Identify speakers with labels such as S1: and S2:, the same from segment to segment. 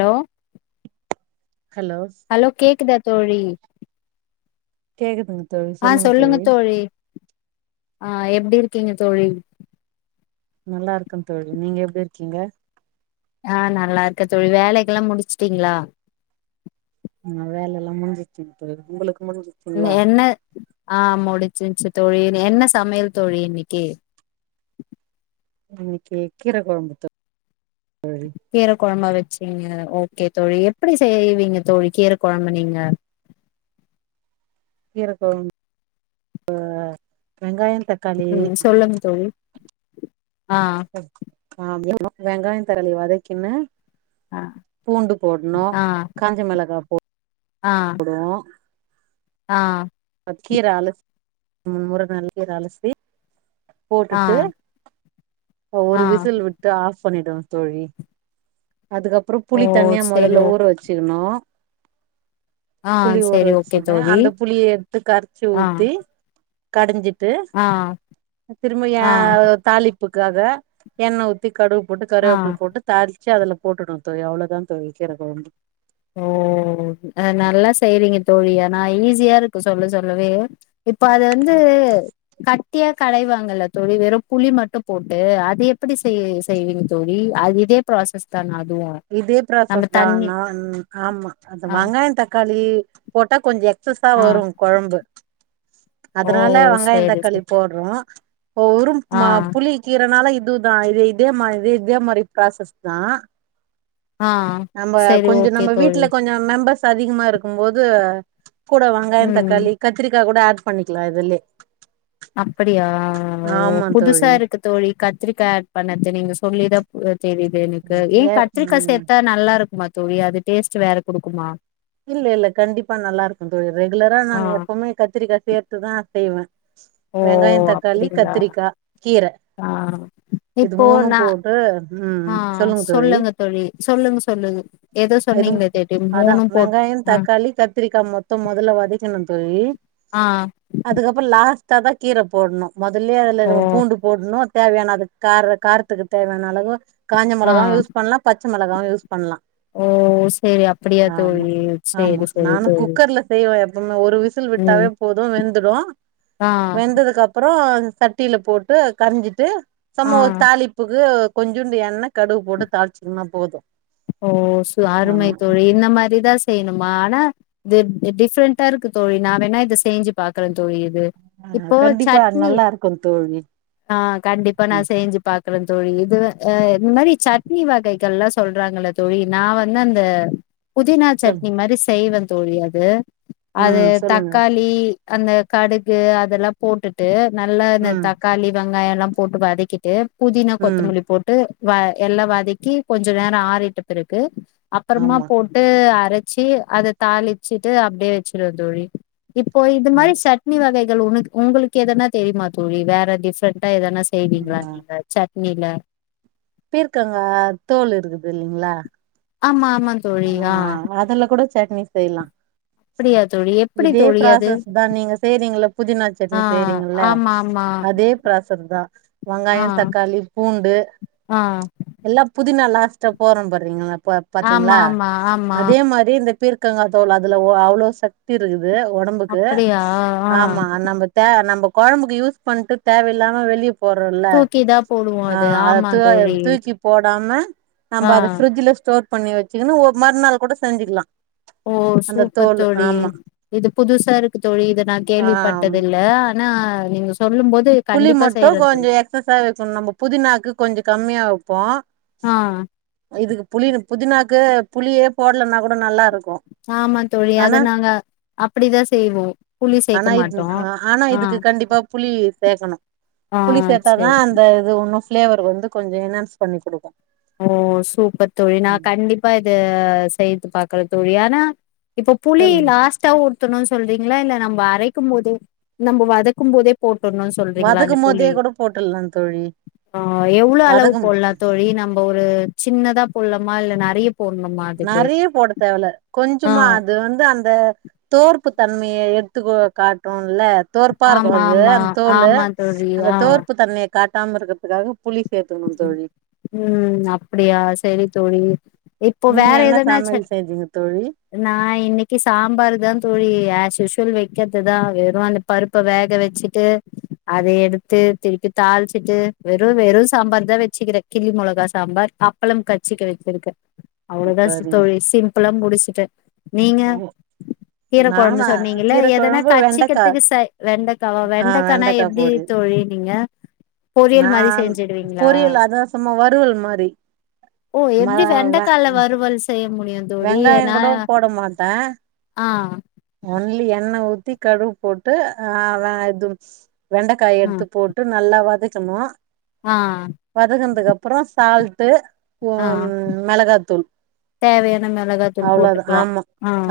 S1: hello
S2: hello
S1: hello கேக்குதா தோழி
S2: கேக்குதுங்க தோழி
S1: ஆ சொல்லுங்க தோழி ஆ எப்டி இருக்கீங்க தோழி
S2: நல்லா இருக்கே தோழி நீங்க எப்டி இருக்கீங்க
S1: ஆ நல்லா இருக்கே தோழி வேலைக்கெல்லா முடிச்சிட்டீங்களா
S2: ஆ வேலை எல்லா முடிஞ்சிடுச்சி தோழி உங்களுக்கு முடிஞ்
S1: என்ன ஆ முடிச்சிருச்சு தோழி என்ன சமையல் தோழி இன்னைக்கு
S2: இன்னைக்கி கீர கொழம்பு தோ
S1: கீர கொழம்பா வச்சீங்க ஓகே தோழி எப்டி செய்வீங்க தோழி கீர கொழம்பு நீங்க
S2: கீர கொழம்பு அ வெங்காயோ தக்
S1: ம் சொல்லுங்க தோழி ஆ
S2: ஆமா வெங்காயோ தக்காளி வதக்கின்னு
S1: ஆ
S2: பூண்டு போட்ணு
S1: ஆ
S2: காஞ்ச மிளகா போட்
S1: ஆ
S2: ஒ
S1: ஆ
S2: கீர ஆலு ம் முருங்கீர நல் அலசி
S1: ஆ
S2: போட்டுட்டு
S1: ஆ
S2: ஒரு விசில் விட் டு ஆஃப் பண்ணிடுவே தோழி அதுக்கப்றோ
S1: ஓ
S2: புளி தனியா
S1: செரி
S2: மொதல்ல
S1: ஓ
S2: ஊற வச்சிக்கனு
S1: ஆ
S2: புளி ஊற
S1: செரி ஓகே
S2: வச்சுருங்க
S1: தோழி
S2: அந்த புளிய எடுத்து கரச்சு
S1: ஆ
S2: ஊத்தி கடஞ்சிட்டு
S1: ஆ
S2: திரும்ப ஏ
S1: ஆ
S2: தாளிப்புக்காக எண்ணெ ஊத்தி கடுகு போட்டு
S1: ஆ
S2: கருவேப்பில போட்டு தாளிச்சு அதுல போட்டுடனு தோழி அவ்ளோதா தோழி கீர கொழம்பு
S1: ஓ நல்லா செய்றீங்க தோழி ஆனா ஈஸியா இருக்கு சொல்ல சொல்லவே இப்போ அது வந்து கட் டியா கடைவாங்கல்ல தோழி வெறும் புளி மட்டு போட்டு அது எப்டி செய் செய்வீங்க தோழி அது இதே ப்ராசஸ்தான அதுவு
S2: இதே
S1: நம்ம
S2: ப்ராசஸ் தா
S1: தண்ணி
S2: ஆனா ஆமா அந்த
S1: ஆ
S2: வெங்காயோ தக்காளி போட்டா கொஞ்ச எக்ஸ் சஸ்ஸா
S1: ஆ
S2: வரு கொழம்பு
S1: ஓ
S2: அதனால வெங்காயோ
S1: சேரி
S2: தக்காளி
S1: சேரி
S2: போட் ரு ஒரும்
S1: ஆ
S2: மா புளி கீரனாளே இதுவுதா இதே மாரி இதே மாரி ப்ராசஸ் தா
S1: ஆ
S2: நம்ம
S1: சேரி
S2: கொஞ்ச
S1: ஓகே
S2: நம்ம
S1: தோழி
S2: வீட்டுல கொஞ்ச மெம்பர்ஸ் அதிகமா இருக்கும் போது கூட வெங்காய
S1: ம்
S2: தக்காளி கத்திரிக்காய் கூட ஆட் பண்ணிக்கலா இதுல்யே
S1: அப்டியா ஓ புதுசா இருக்கு தோழி கத்திரிக்கா ஆட் பண்ணது நீங்க சொல்லித்தா தெரியுது எனக்கு ஏ கத்திரிக்காய் சேர்த்தா நல்லா இருக்குமா தோழி அது டேஸ்ட் வேற கொடுக்குமா
S2: இல்ல இல்ல கண்டிப்பா நல்லா இருக்கும் தோழி ரெகுலரா
S1: ஆ
S2: நாங்க எப்பவுமே கத்திரிக்கா சேர்த்துதா செய்வ
S1: ஓ
S2: வெங்காய தக்காளி
S1: அப்டிங்களா
S2: கத்திரிக்கா கீர
S1: ஆ
S2: இது
S1: இப்போ
S2: மூணு
S1: நா
S2: போட்டு ம்
S1: ஆ சொல்லுங்க தோழி சொல்லுங்க சொல்லுங்க ஏதோ
S2: இது
S1: சொன்னீங்களே தேர்டி
S2: அதா
S1: மூணு
S2: வெங்காய தக்காளி கத்திரிக்கா மொத்தம் முதல்ல வதக்கணும் தோழி
S1: ஆ
S2: அதுக்கப்பற லாஸ்ட்டா தா கீர போடணு முதல்லே அதுல
S1: ஓ
S2: நம்ம பூண்டு போடணும் தேவையான அது கார காரத்துக்கு தேவையான அளவு காஞ்ச
S1: ஆ
S2: மிளகா யூஸ் பண்லா பச்ச மிளகாவு யூஸ் பண்லா
S1: ஓ சேரி அப்டியா
S2: ஆமா
S1: தோழி
S2: ஆமா
S1: செரி செரி
S2: நானு
S1: தோழி
S2: குக்கர்ல செய்வ எப்பவுமே ஒரு விசில்
S1: ம்
S2: விட்டாவே போதும் வெந்துரும்
S1: ஆ
S2: வெந்ததுக்கு அப் அப்பறசட்டியில போட்டு கரைஞ்சிட்டு
S1: ஆ
S2: சம ஒரு தாளிப்புக்கு கொஞ்சண்டு எண்ணெ கடுவு போட்டு தாளச்சிக்கந்தா போதும்
S1: ஓ அருமை தோழி இந்த மாதிரி தா செ செய்யணுமா ஆனா இது டிஃப்ரெண்டா இருக்கு த தோழி நா வேணா இத செஞ்சு பாக்குற த தோழி இது
S2: ஆ
S1: இப்போ
S2: கண்டிப்பா
S1: சட்னி
S2: நல்லா இருக்கு தோழி
S1: ஆ கண்டிப்பா நா
S2: ம்
S1: செஞ்சு பாக்கற தோழி இது இந்த மாதிரி சடனி வகைகள் எல்லா சொல் சொல்றாங்கள்ல தோழி நா வந்து அந்த புதினா
S2: சொல்
S1: சட்னி மாரி செய்வே தோழி அது அது
S2: ம் சொல்லுங்க
S1: தக்காளி அந்த கடுகு அதெல்லா போட்டுட்டு நல்லா இந்த
S2: ம்
S1: தக்காளி வெங்காய எல்லா போட்டு வதக்கி ட்டு புதினா
S2: ம்
S1: கொத்தமல்லி போட்டு வ எல்லா வதக்கி கொஞ்ச நேர ஆறிட்ட பிறகு அப்பறமா
S2: ஆமா
S1: போட்டு அரச்சி அத தாளிச்சுட்டு அப்டியே வச்சிருவ தோழி இப்போ இது
S2: ஆ
S1: மாதிரி சட் சட்னி வகைகள் உன உங்களுக்கு எதனா தெரியமா தோழி வேற டிஃப்ரெண்ட்டா எதனா செய்வீங்களா நீங்க சட்னில
S2: பீர்க்கங்க தோல் இருக்குது இல்லங்களா
S1: ஆமா ஆமா
S2: ஆ
S1: தோழி
S2: அததுல கூட சட்னி செய்லா
S1: அப்படியா தோழி எப்படி
S2: இதே
S1: தோழி அது
S2: ப்ராசஸ் தா நீங்க செய்றீங்கள புதினா
S1: ஆ
S2: சட்னி செய்றீங்கள
S1: ஆமா ஆமா
S2: அதே ப்ராசஸ்தா
S1: ஆ
S2: வெங்காய தக்காளி பூண்டு
S1: ஆ
S2: எல்லா புதினா லாஸ்ட்டா போற படுறீங்களா
S1: ஆமா
S2: பாத்தீங்களா
S1: ஆமா ஆமா
S2: அதே மாதிரி இந்த பீர்க் க்கங்காய் தோல் அதுல அவ்ளோ சக்தி இருக்குது உடம்புக்கு
S1: அப்படியா ஆ
S2: ஆமா நமக் தே நம்ம குழம்புக்கு யூஸ் பண்ணிட்டு தேவையில்லாம வெளிய போறோம்ல்ல
S1: தூக்கிதா போடுவோ
S2: ஆ
S1: அது
S2: அத
S1: ஆமா
S2: த
S1: தோழி
S2: தூக்கி போடாம
S1: ஆ
S2: நம்ம அத ஃப்ரிட்ஜில் ஸ்டோர் பண்ணி வச்சுங்கன்னா ஒரு மறுநாள் கூட செஞ்சிக்கலா
S1: ஓ சூப்பர் தோழி இது புதுசா இருக்கு தோழி இத நா
S2: ஆ
S1: கேள்விப்பட்டது இல்ல ஆனா நீங்க சொல்லும் போது
S2: புளி
S1: கண்டிப்பா
S2: மட்டும்
S1: செய்யறே
S2: கொஞ்ச
S1: தோழி
S2: எக்்சசா வைக்கணு நம்ம புதினாக்கு கொஞ்ச கம்மியா வைப்போ
S1: ஆ
S2: இதுக்கு புளி புதினாக்கு புளியே போடலனா கூட நல்லா இருக்கும்
S1: ஆமா தோழி அத நாங்க அப்டிதா செய்வோ புளி சேர்க்க
S2: ஆனா இது
S1: மாட்டோ
S2: ஆனா இதுக்கு கண்டிப்பா புளி பேசணு
S1: ஆ
S2: புளி சேர்த்தா
S1: சரி
S2: தா அந்த இது ஒன்னு ஃப்ளேவர் வந்து கொஞ்ச என்ஹான்ஸ் பண்ணி குடுக்கு
S1: ஓ சூப்பர் தோழி நா
S2: ம்
S1: கண்டிப்பா இத செய்து பாக்குற தோழி ஆனா இப்ப புளி
S2: சொல்லுங்க
S1: லாஸ்ட்டா ஊத்தணுன் சொல்றீங்களா இல்ல நம்ம அரைக்கும் போதே நம்ம வதக்கும் போதே போட்டுர்னுன் சொல்றீங்களா அந்த
S2: வதக்கும்
S1: புளி
S2: போதே கூட போட்டுலா தோழி
S1: ஆ எவ்ளோ அளவு
S2: வதக்கும்
S1: போட்லா தோழி நம்ம ஒரு சின்னதா போட்லமா இல்ல நெறையப் போட்ணுமா
S2: நெறைய போடத் தேவல கொஞ்சமா அது வந்து அந்த தொவர்ப்பு தன்மைய எடுத்துக்கு காட்டூல்ல துவர்ப்பா இருக்கு
S1: ஆமா
S2: அது
S1: ஆமா
S2: அந்த தோலு
S1: ஆமா தோழி
S2: அந்த
S1: ஆ
S2: தொவர்ப்பு தன்மைய காட்டாம இருக்குறதுக்காக புளி சேர்த்துக்கணும் தோழி
S1: ம் அப்புடியா செரி தோழி இப்போ
S2: நீங்க
S1: வேற
S2: என்ன
S1: எதனாச்சு
S2: சமையல் செஞ்சீங்க தோழி
S1: நா இன்னைக்கி சாம்பரு தா தோழி ஆஸ்யூசுவல் வைக்கிறதுதா வெறு அந்த பருப்ப வேக வச்சுட்டு அத எடுத்து திருப்பி தாளிச்சிட்டு வெறு வெறு சாம்பார் தா வெச்சுக்குறே கிள்ளி மொளகா சாம்பார் அப்பளம் கட்ச்சுக்க வச்சிருக்கு அவ்ளோதா
S2: சரிங்
S1: தோழி சிம்புளா முடிச்சுட்டே நீங்க
S2: ஓ
S1: கீரக்கொழம்பு
S2: நானா
S1: சொன்னீங்கல்ல
S2: கீர
S1: எதன்னா
S2: கொழம்பு வெண்டக்கா
S1: கட்ச்சிக்கிறதுக்கு ச வெண்டக் காவா
S2: ஆ
S1: வெண்டைக் கானா
S2: வெண்டக்கா
S1: எப்டி இ
S2: பொரியல்
S1: தோழி நீங்க பொரியல் மாரி
S2: நான்
S1: செஞ்சுட் விடுவீங்களா
S2: பொரியல் அதா சும்மா வறுவல் மாரி
S1: ஓ
S2: ம
S1: எப்டி
S2: வெ
S1: வெண்டைக்கால வரும் ல்சு செய்ய முடியாது
S2: வெங்காயோ கூட போடமாட்டே
S1: ஆ
S2: ஒன்லி எண்ணெ ஊத்தி கடுகு போட்டு ஆ வ இது வெண்டைக்காய
S1: ஆ
S2: எடுத்து போட் ட்டு நல்லா வதக்கணு
S1: ஆ ஆ
S2: வதக்குனதுக்கு அப்றோ சால்ட்டு உ
S1: ஆ
S2: மெளகாத்தூள்
S1: தேவையான மெளகாத்
S2: அவ்ளோ தா ஆமா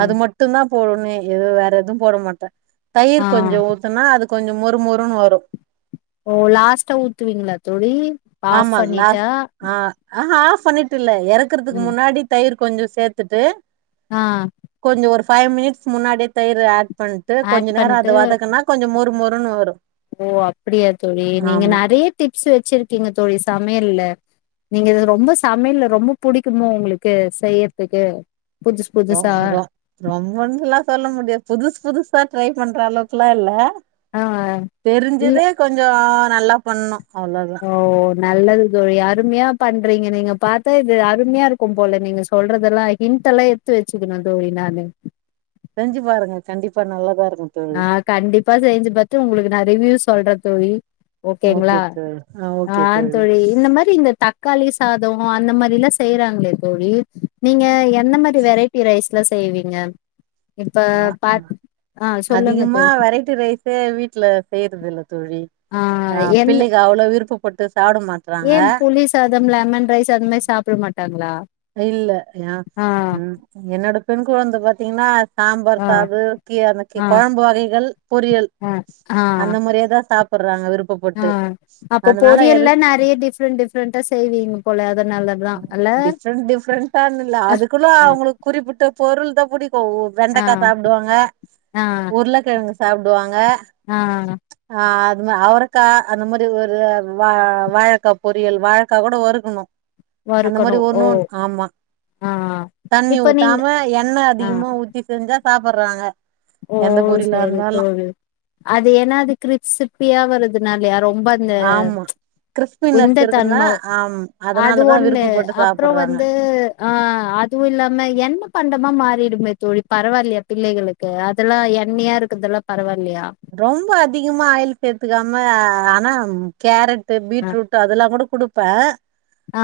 S2: அது மட் மட்டுந்தா போடனு எதுவு வேற எதுவு போட மாட்டே
S1: ஆ
S2: தயிர் கொஞ்ச ஊத் சொன்னா அது கொஞ்சோ மொறுமொறுன்னு வரு
S1: ஓ லாஸ்ட்டா ஊத்துவீங்களா தோழி ஆஃப்
S2: ஆமா லாஸ்ட்
S1: பண்ணிட்டா
S2: ஆ ஆஹா ஆஃப் பண்ணிட்டு இல்ல எறக்குறதுக்கு
S1: ம்
S2: முன்னாடி தயிர் கொஞ்ச சேர்த்துட்டு
S1: ஆ
S2: கொஞ்ச ஒரு ஃபைவ் மினிட்ஸ் முன்னாடியே தயிர் ஆட் பண்ட்டு
S1: ஆட்
S2: கொஞ்ச நேரோ
S1: பண்ட்டு
S2: வதக்குனா கொஞ்ச மறு மொறுன்னு வரு
S1: ஓ அப்புடியா தோழி நீங்க
S2: ஆமா
S1: நெறைய டிப்ஸ் வச்சிருக்கீங்க தோழி சமையல்ல நீங்க ரொம்ப சமையல்ல ரொம்ப புடிக்குமோ உங்களுக்கு செய்றதுக்கு
S2: ரொ ரொ ரொம்பன்லா சொல்ல முடியாது புது புதுசா ட்ரை பண்ற அளவுக்குல்லா இல்ல
S1: ஆ இல்ல
S2: தெரிஞ்சதே கொஞ்சோ நல்லா பண்னணு அவ்ளோதா
S1: ஓ நல்லது தோழி அருமையா பண்றீங்க நீங்க பாத்தா இது அருமையா இருக்கும் போல நீங்க சொல்றதெல்லா ஹின்டெல்லா எட்த்து வச்சுக்கணு தோழி நானு
S2: செஞ்சு பாருங்க கண்டிப்பா நல்லாதா இருக்கு தோழி
S1: ஆ கண்டிப்பா செஞ்சு பாத்து உங்களுக்கு நா ரிவ்யூ சொல்றே தோழி
S2: ஓகே
S1: ஓகேங்களா
S2: தோழி
S1: ஆ
S2: ஓகே
S1: தோழி இந்த மாரி இந்த தக்காளி சாதோ அந்த மாரில்லா செய்றாங்களே தோழி நீங்க எப் எந்த மாதிரி வெரைடி ரைஸ்லா செய்வீங்க இப்ப
S2: ஆ
S1: பாத் அ
S2: அதிகமா வெரைட்டி ரைஸே வீட்டுல செய்யற்து இல்ல தோழி ஆ
S1: என்
S2: பிள்ளைக அவ்ளோ விருப்பபட்டு சாப்ட மா
S1: ஏ புளி சாதம் லெமன் ரைஸ் அது மாரி சாப்பட மாட்டாங்களா
S2: இல்ல யா
S1: ஆ
S2: ம் என்னோட பெண் கொழந்த பாத்தீங்கன்னா சாம்பார்
S1: ஆ
S2: சாது கீ அ
S1: ஆ
S2: கொழம்பு வகைகள் பொரியல்
S1: ஆ ஆ
S2: அந்த மாரியேதா சாப் பற்றாங்க விருப்
S1: ஆ அப்போ பொரியல்லா நறைய டிஃப்ரெண்ட் டிஃப்ரெண்ட்டா செய்வீங் போல அதனாலதா அல்ல
S2: டிப்ரண்ட் பானுல்ல அதுக்குள்ள
S1: ஆ
S2: அவங்களுக் குறிப்பிட்ட பொருள் தா புடிக்கு
S1: ஆ
S2: வெண்டக்கா சாப்டுவாங்க
S1: ஆ
S2: உருளக்கெழங்கு சாப்டுவாங்க
S1: ஆ
S2: ஆ அது மா அவரக்கா அந்த மாரி ஒரு வா வாழக்கா பொரியல் வாழக்கா கூட வருக்கணு அந்த
S1: வறுக்கணு
S2: மாரி
S1: ஓ
S2: ஒன்னோன் ஆமா
S1: ஆ
S2: தண்ணி
S1: இப்ப நீங்க
S2: ஊத்தாம எண்ணெ
S1: ஆ
S2: அதிகமா ஊ த்தி செஞ்சா சாப்பற்றாங்க
S1: ஓ சேரி தோழி அது ஏனா அது கிரிப்சிட் ப்பியா வறதுனாலய ரொம்ப அந்த
S2: ஆமா கிறிஸ்பினஸ் இருக்குன்னா
S1: வெந்ததன்ம
S2: ஆம்
S1: அது
S2: அதனாலதா
S1: ஒன்னு
S2: விருப்பப்பட்டு
S1: அப்புறோ
S2: சாப்புட்றாங்க
S1: வந்து ஆ அதுவு இல்லாம என்ன பண்டமா மாறிடுமே தோழி பரவால்லையா பிள்ளைகளுக் க்கு அதெல்லா எண்ணெயா இருக்குதெல்லா பரவால்லியா
S2: ரொம்ப அதிகமா ஆயில் சேத்துக்காம ஆனா கேரட் டு
S1: ஆ
S2: பீட்ரூட்டு அதல்லா கூட குடுப்பே
S1: ஆ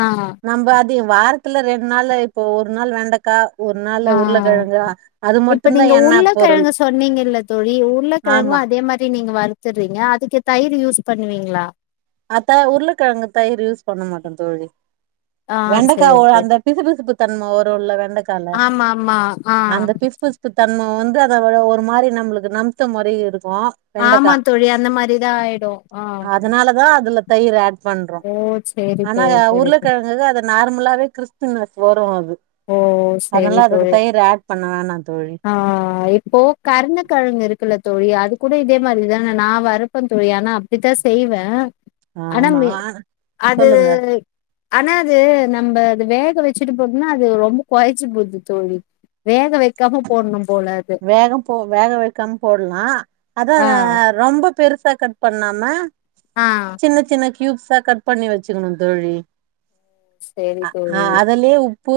S2: நம்ம அது வாரத்துல ரெண் நாள்ளு இப்போ ஒரு நாள் வெண்டக்கா ஒரு
S1: ஆ
S2: நாள்ள உருளக்கெழங்க அது மட்டுதா எண்ணெ பொருள்
S1: ன்னீங்க இல்ல தோழி உருளக்கெழங்கு
S2: ஆமா
S1: அதே மாரி நீங்க வருத்துடுறீங்க அதுக்கு தயிர் யூஸ் பண்ணுவீங்களா
S2: அத உருளக்கெழங்கு தயிர் யூஸ் பண்ண மாட்டோ தோழி
S1: ஆ சேரி
S2: வெண்டைக்காய்
S1: சேரி
S2: அந்த பிசு பிசுப்பு தன்ம ஒரு உள்ள வெண்டைக்கால
S1: ஆமா ஆமா ஆ
S2: அந்த பிசு பிசு தன்மை வந்து அதட ஒரு மாதிரி நம்மளுக்கு நம்பத்த மாரி இருக்கு வெண்டக்கா
S1: ஆமா தோழி அந்த மாரிதா ஆயிடு ஆ
S2: தா அதுல தயிர ஆட் பண்ற
S1: ஓ சேரி
S2: ஆனா அத
S1: தோழி சேரி தோழி
S2: ஊருளக்கெழங்குதா அத நார்மலாவே கிறிஸ்பினஸ் வரு அது
S1: ஓ சரி
S2: அதனாலா அதுக்கு
S1: தோழி
S2: தயிர் ஆட் பண்ண வேனா தோழி
S1: ஆ இப்போ கருணக்கெழங்கு இருக்குல்ல தோழி அது கூட இதே மாதிரிதான நா வறுப்பே தோழி ஆனா த்திதா செய்வே ஆனா
S2: ஆமா
S1: ந்து அது
S2: சொல்லுங்க
S1: ஆனா அது நம்ப அது வேக வெச்சுட்டு போம்னா அ அது ரொம்ப கொழச்சு போது தோழி வேக வெக்காம போட்ணு போல அது
S2: வேகம் போ வேக வெக்காம் போட்லா
S1: ஆ
S2: அதாங்க ரொம்ப பெருசா கட் பண்ணாம
S1: ஆ
S2: சின்ன சின்ன கியூப்ஸ் அ கட் பண்ணி வெச்சிர்னு தோழி
S1: சரி
S2: அ
S1: தோழி
S2: அதல்லியே உ ப்பு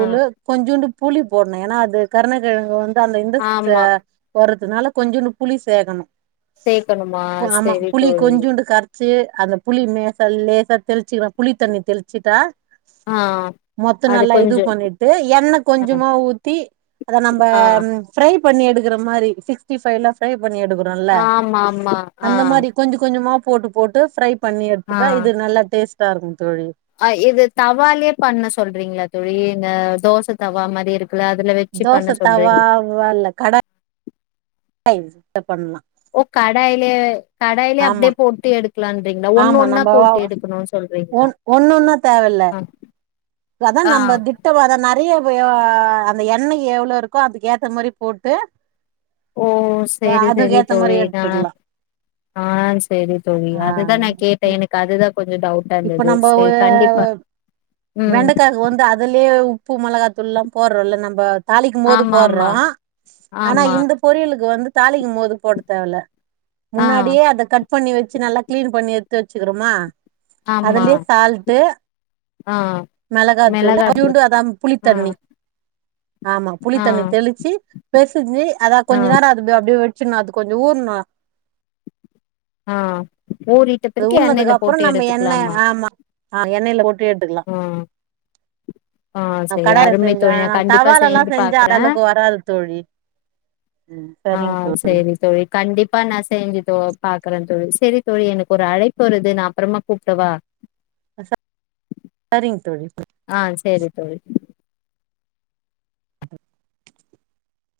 S1: ஆ
S2: கொஞ்சூண்டு புளி போட்னு ஏன்னா அது கருணக்கிழங்கு வந் தா அந்த இந்த ச
S1: ஆமா
S2: வறதுனால கொஞ்சூண்டு புளி சேகனு
S1: சேக்கணுமா
S2: ஆமா
S1: சரி
S2: புளி
S1: தோழி
S2: கொஞ்சுண்டு கர சு அந்த புளி நேசா லேசா தெளிச்சுக்கனு புளி தண்ணி தெளிச்சுட்டா
S1: ஆ
S2: மொத்த
S1: அது
S2: நல்லா இது
S1: கொஞ்சோ
S2: பண்ணிட்டு எண்ணெ
S1: ஆ
S2: கொஞ்சமா ஊத்தி அத நம்ப
S1: ஆ
S2: ஃப்ரை பண்ணி எடுக்கற மாரி சிக்ஸ்டிஃபைலா ஃப்ரை பண்ணி எடுக்க றோல்ல
S1: ஆமா ஆமா ஆ
S2: அந்த மாரி கொஞ்ச கொஞ்சமா போட்டு போட்டு ஃப்ரை பண்ணி எடுத்துட்டா இது நல்லா டேஸ்ட்டா இருக்கும் தோழி
S1: ஆ இது தவாலயே பண்ண சொல்றீங்களா தோழி இந்த தோசை தவா மாறி இருக் க அதுல வச்சு பண்ண சொல்றீங்க
S2: வல கட இது பண்ணலா
S1: ஓ கடாயில கடாயில அப்டியே
S2: ஆமா
S1: போட்டு எடுக்கலா சொல்றிங்களா ஒண்ணு ஒன்னா போட்டு எடுக்கணும்னு சொல்றீங்களா
S2: ஒன்னு ஒன்னா தேவல்ல
S1: ஆ
S2: அதா
S1: ஆ
S2: நம்ம துட் நெறய எண்ணெய் எவ்வளவு இருக்குமோ அதுக்கு ஏத்த மாறி போட்டு
S1: ஓ
S2: அஹ்
S1: செரி சரி
S2: அதுக்கேத்த மாரி
S1: தோழி நா
S2: எடுத்துக்கலாம்
S1: ஆ சேரி தோழி
S2: ஆ
S1: அதுதா நா கேட்டே எனக்கு அதுதா கொஞ்சோ டவுட்
S2: இப்ப நம்ம
S1: ம்
S2: வெண்டக்காக்கு வந்து அது அதுலயே உப்பு மிளகாத்தூள் எல்லா போடுறோல்ல நம்ம தாளிக்கும் போது
S1: ஆமா
S2: போடுறோ
S1: ஆமா
S2: ஆனா
S1: ஆமா
S2: இந்த பொரியலுக்கு வந்து தாளிக்கு போது போட தேவல
S1: ஆ
S2: முன்னாடியே அதை க பண்ணி வச்சு நல்லா கிளீன் பண்ணி எடுத்து வச்சுக்குரோமா
S1: ஆமா ஆ
S2: மிளகா தூள் அது
S1: மிளகாத்தூள்
S2: அதா
S1: ஆ
S2: புளித்தண்ணி ஆமா புளி
S1: ஆ
S2: தண்ணி தெளிச்சு பெசிஞ்சு அத
S1: ஆ
S2: கொஞ்ச நேரோ அது அப்டியே வச்சுனா அது கொஞ்சோ நா
S1: ஆ ஊறிட்ட பிறகு
S2: ஊறனதுக்கு
S1: எண்ணெய்ல
S2: அப்பறோ
S1: போட்டு
S2: நம்ம என்ன
S1: எடுத்துக்கலாமா
S2: ஆமா ஆ எண்ணெய்ள போட்டு எடுத்துக்கலா
S1: ஆ ஆ செரி
S2: கடாய
S1: அருமை
S2: செஞ்ச
S1: தோழி நா கண்டிப்பா
S2: தவாலல்லா
S1: செஞ்சு
S2: செஞ்சா அந்த
S1: பாக்குறே
S2: அளவுக்கு வராது தோழி ம்
S1: ஆ
S2: சரிங்க தோழி
S1: செரி தோழி கண்டிப்பா நா செஞ்சு தோ பாக்குறே தோழி சரி தோழி எனக்கு ஒரு அழைப்பு வருது நா அப்புறமா கூப்பிடவா
S2: சரிங் தோழி
S1: ஆ சேரி தோழி
S2: [inaudible]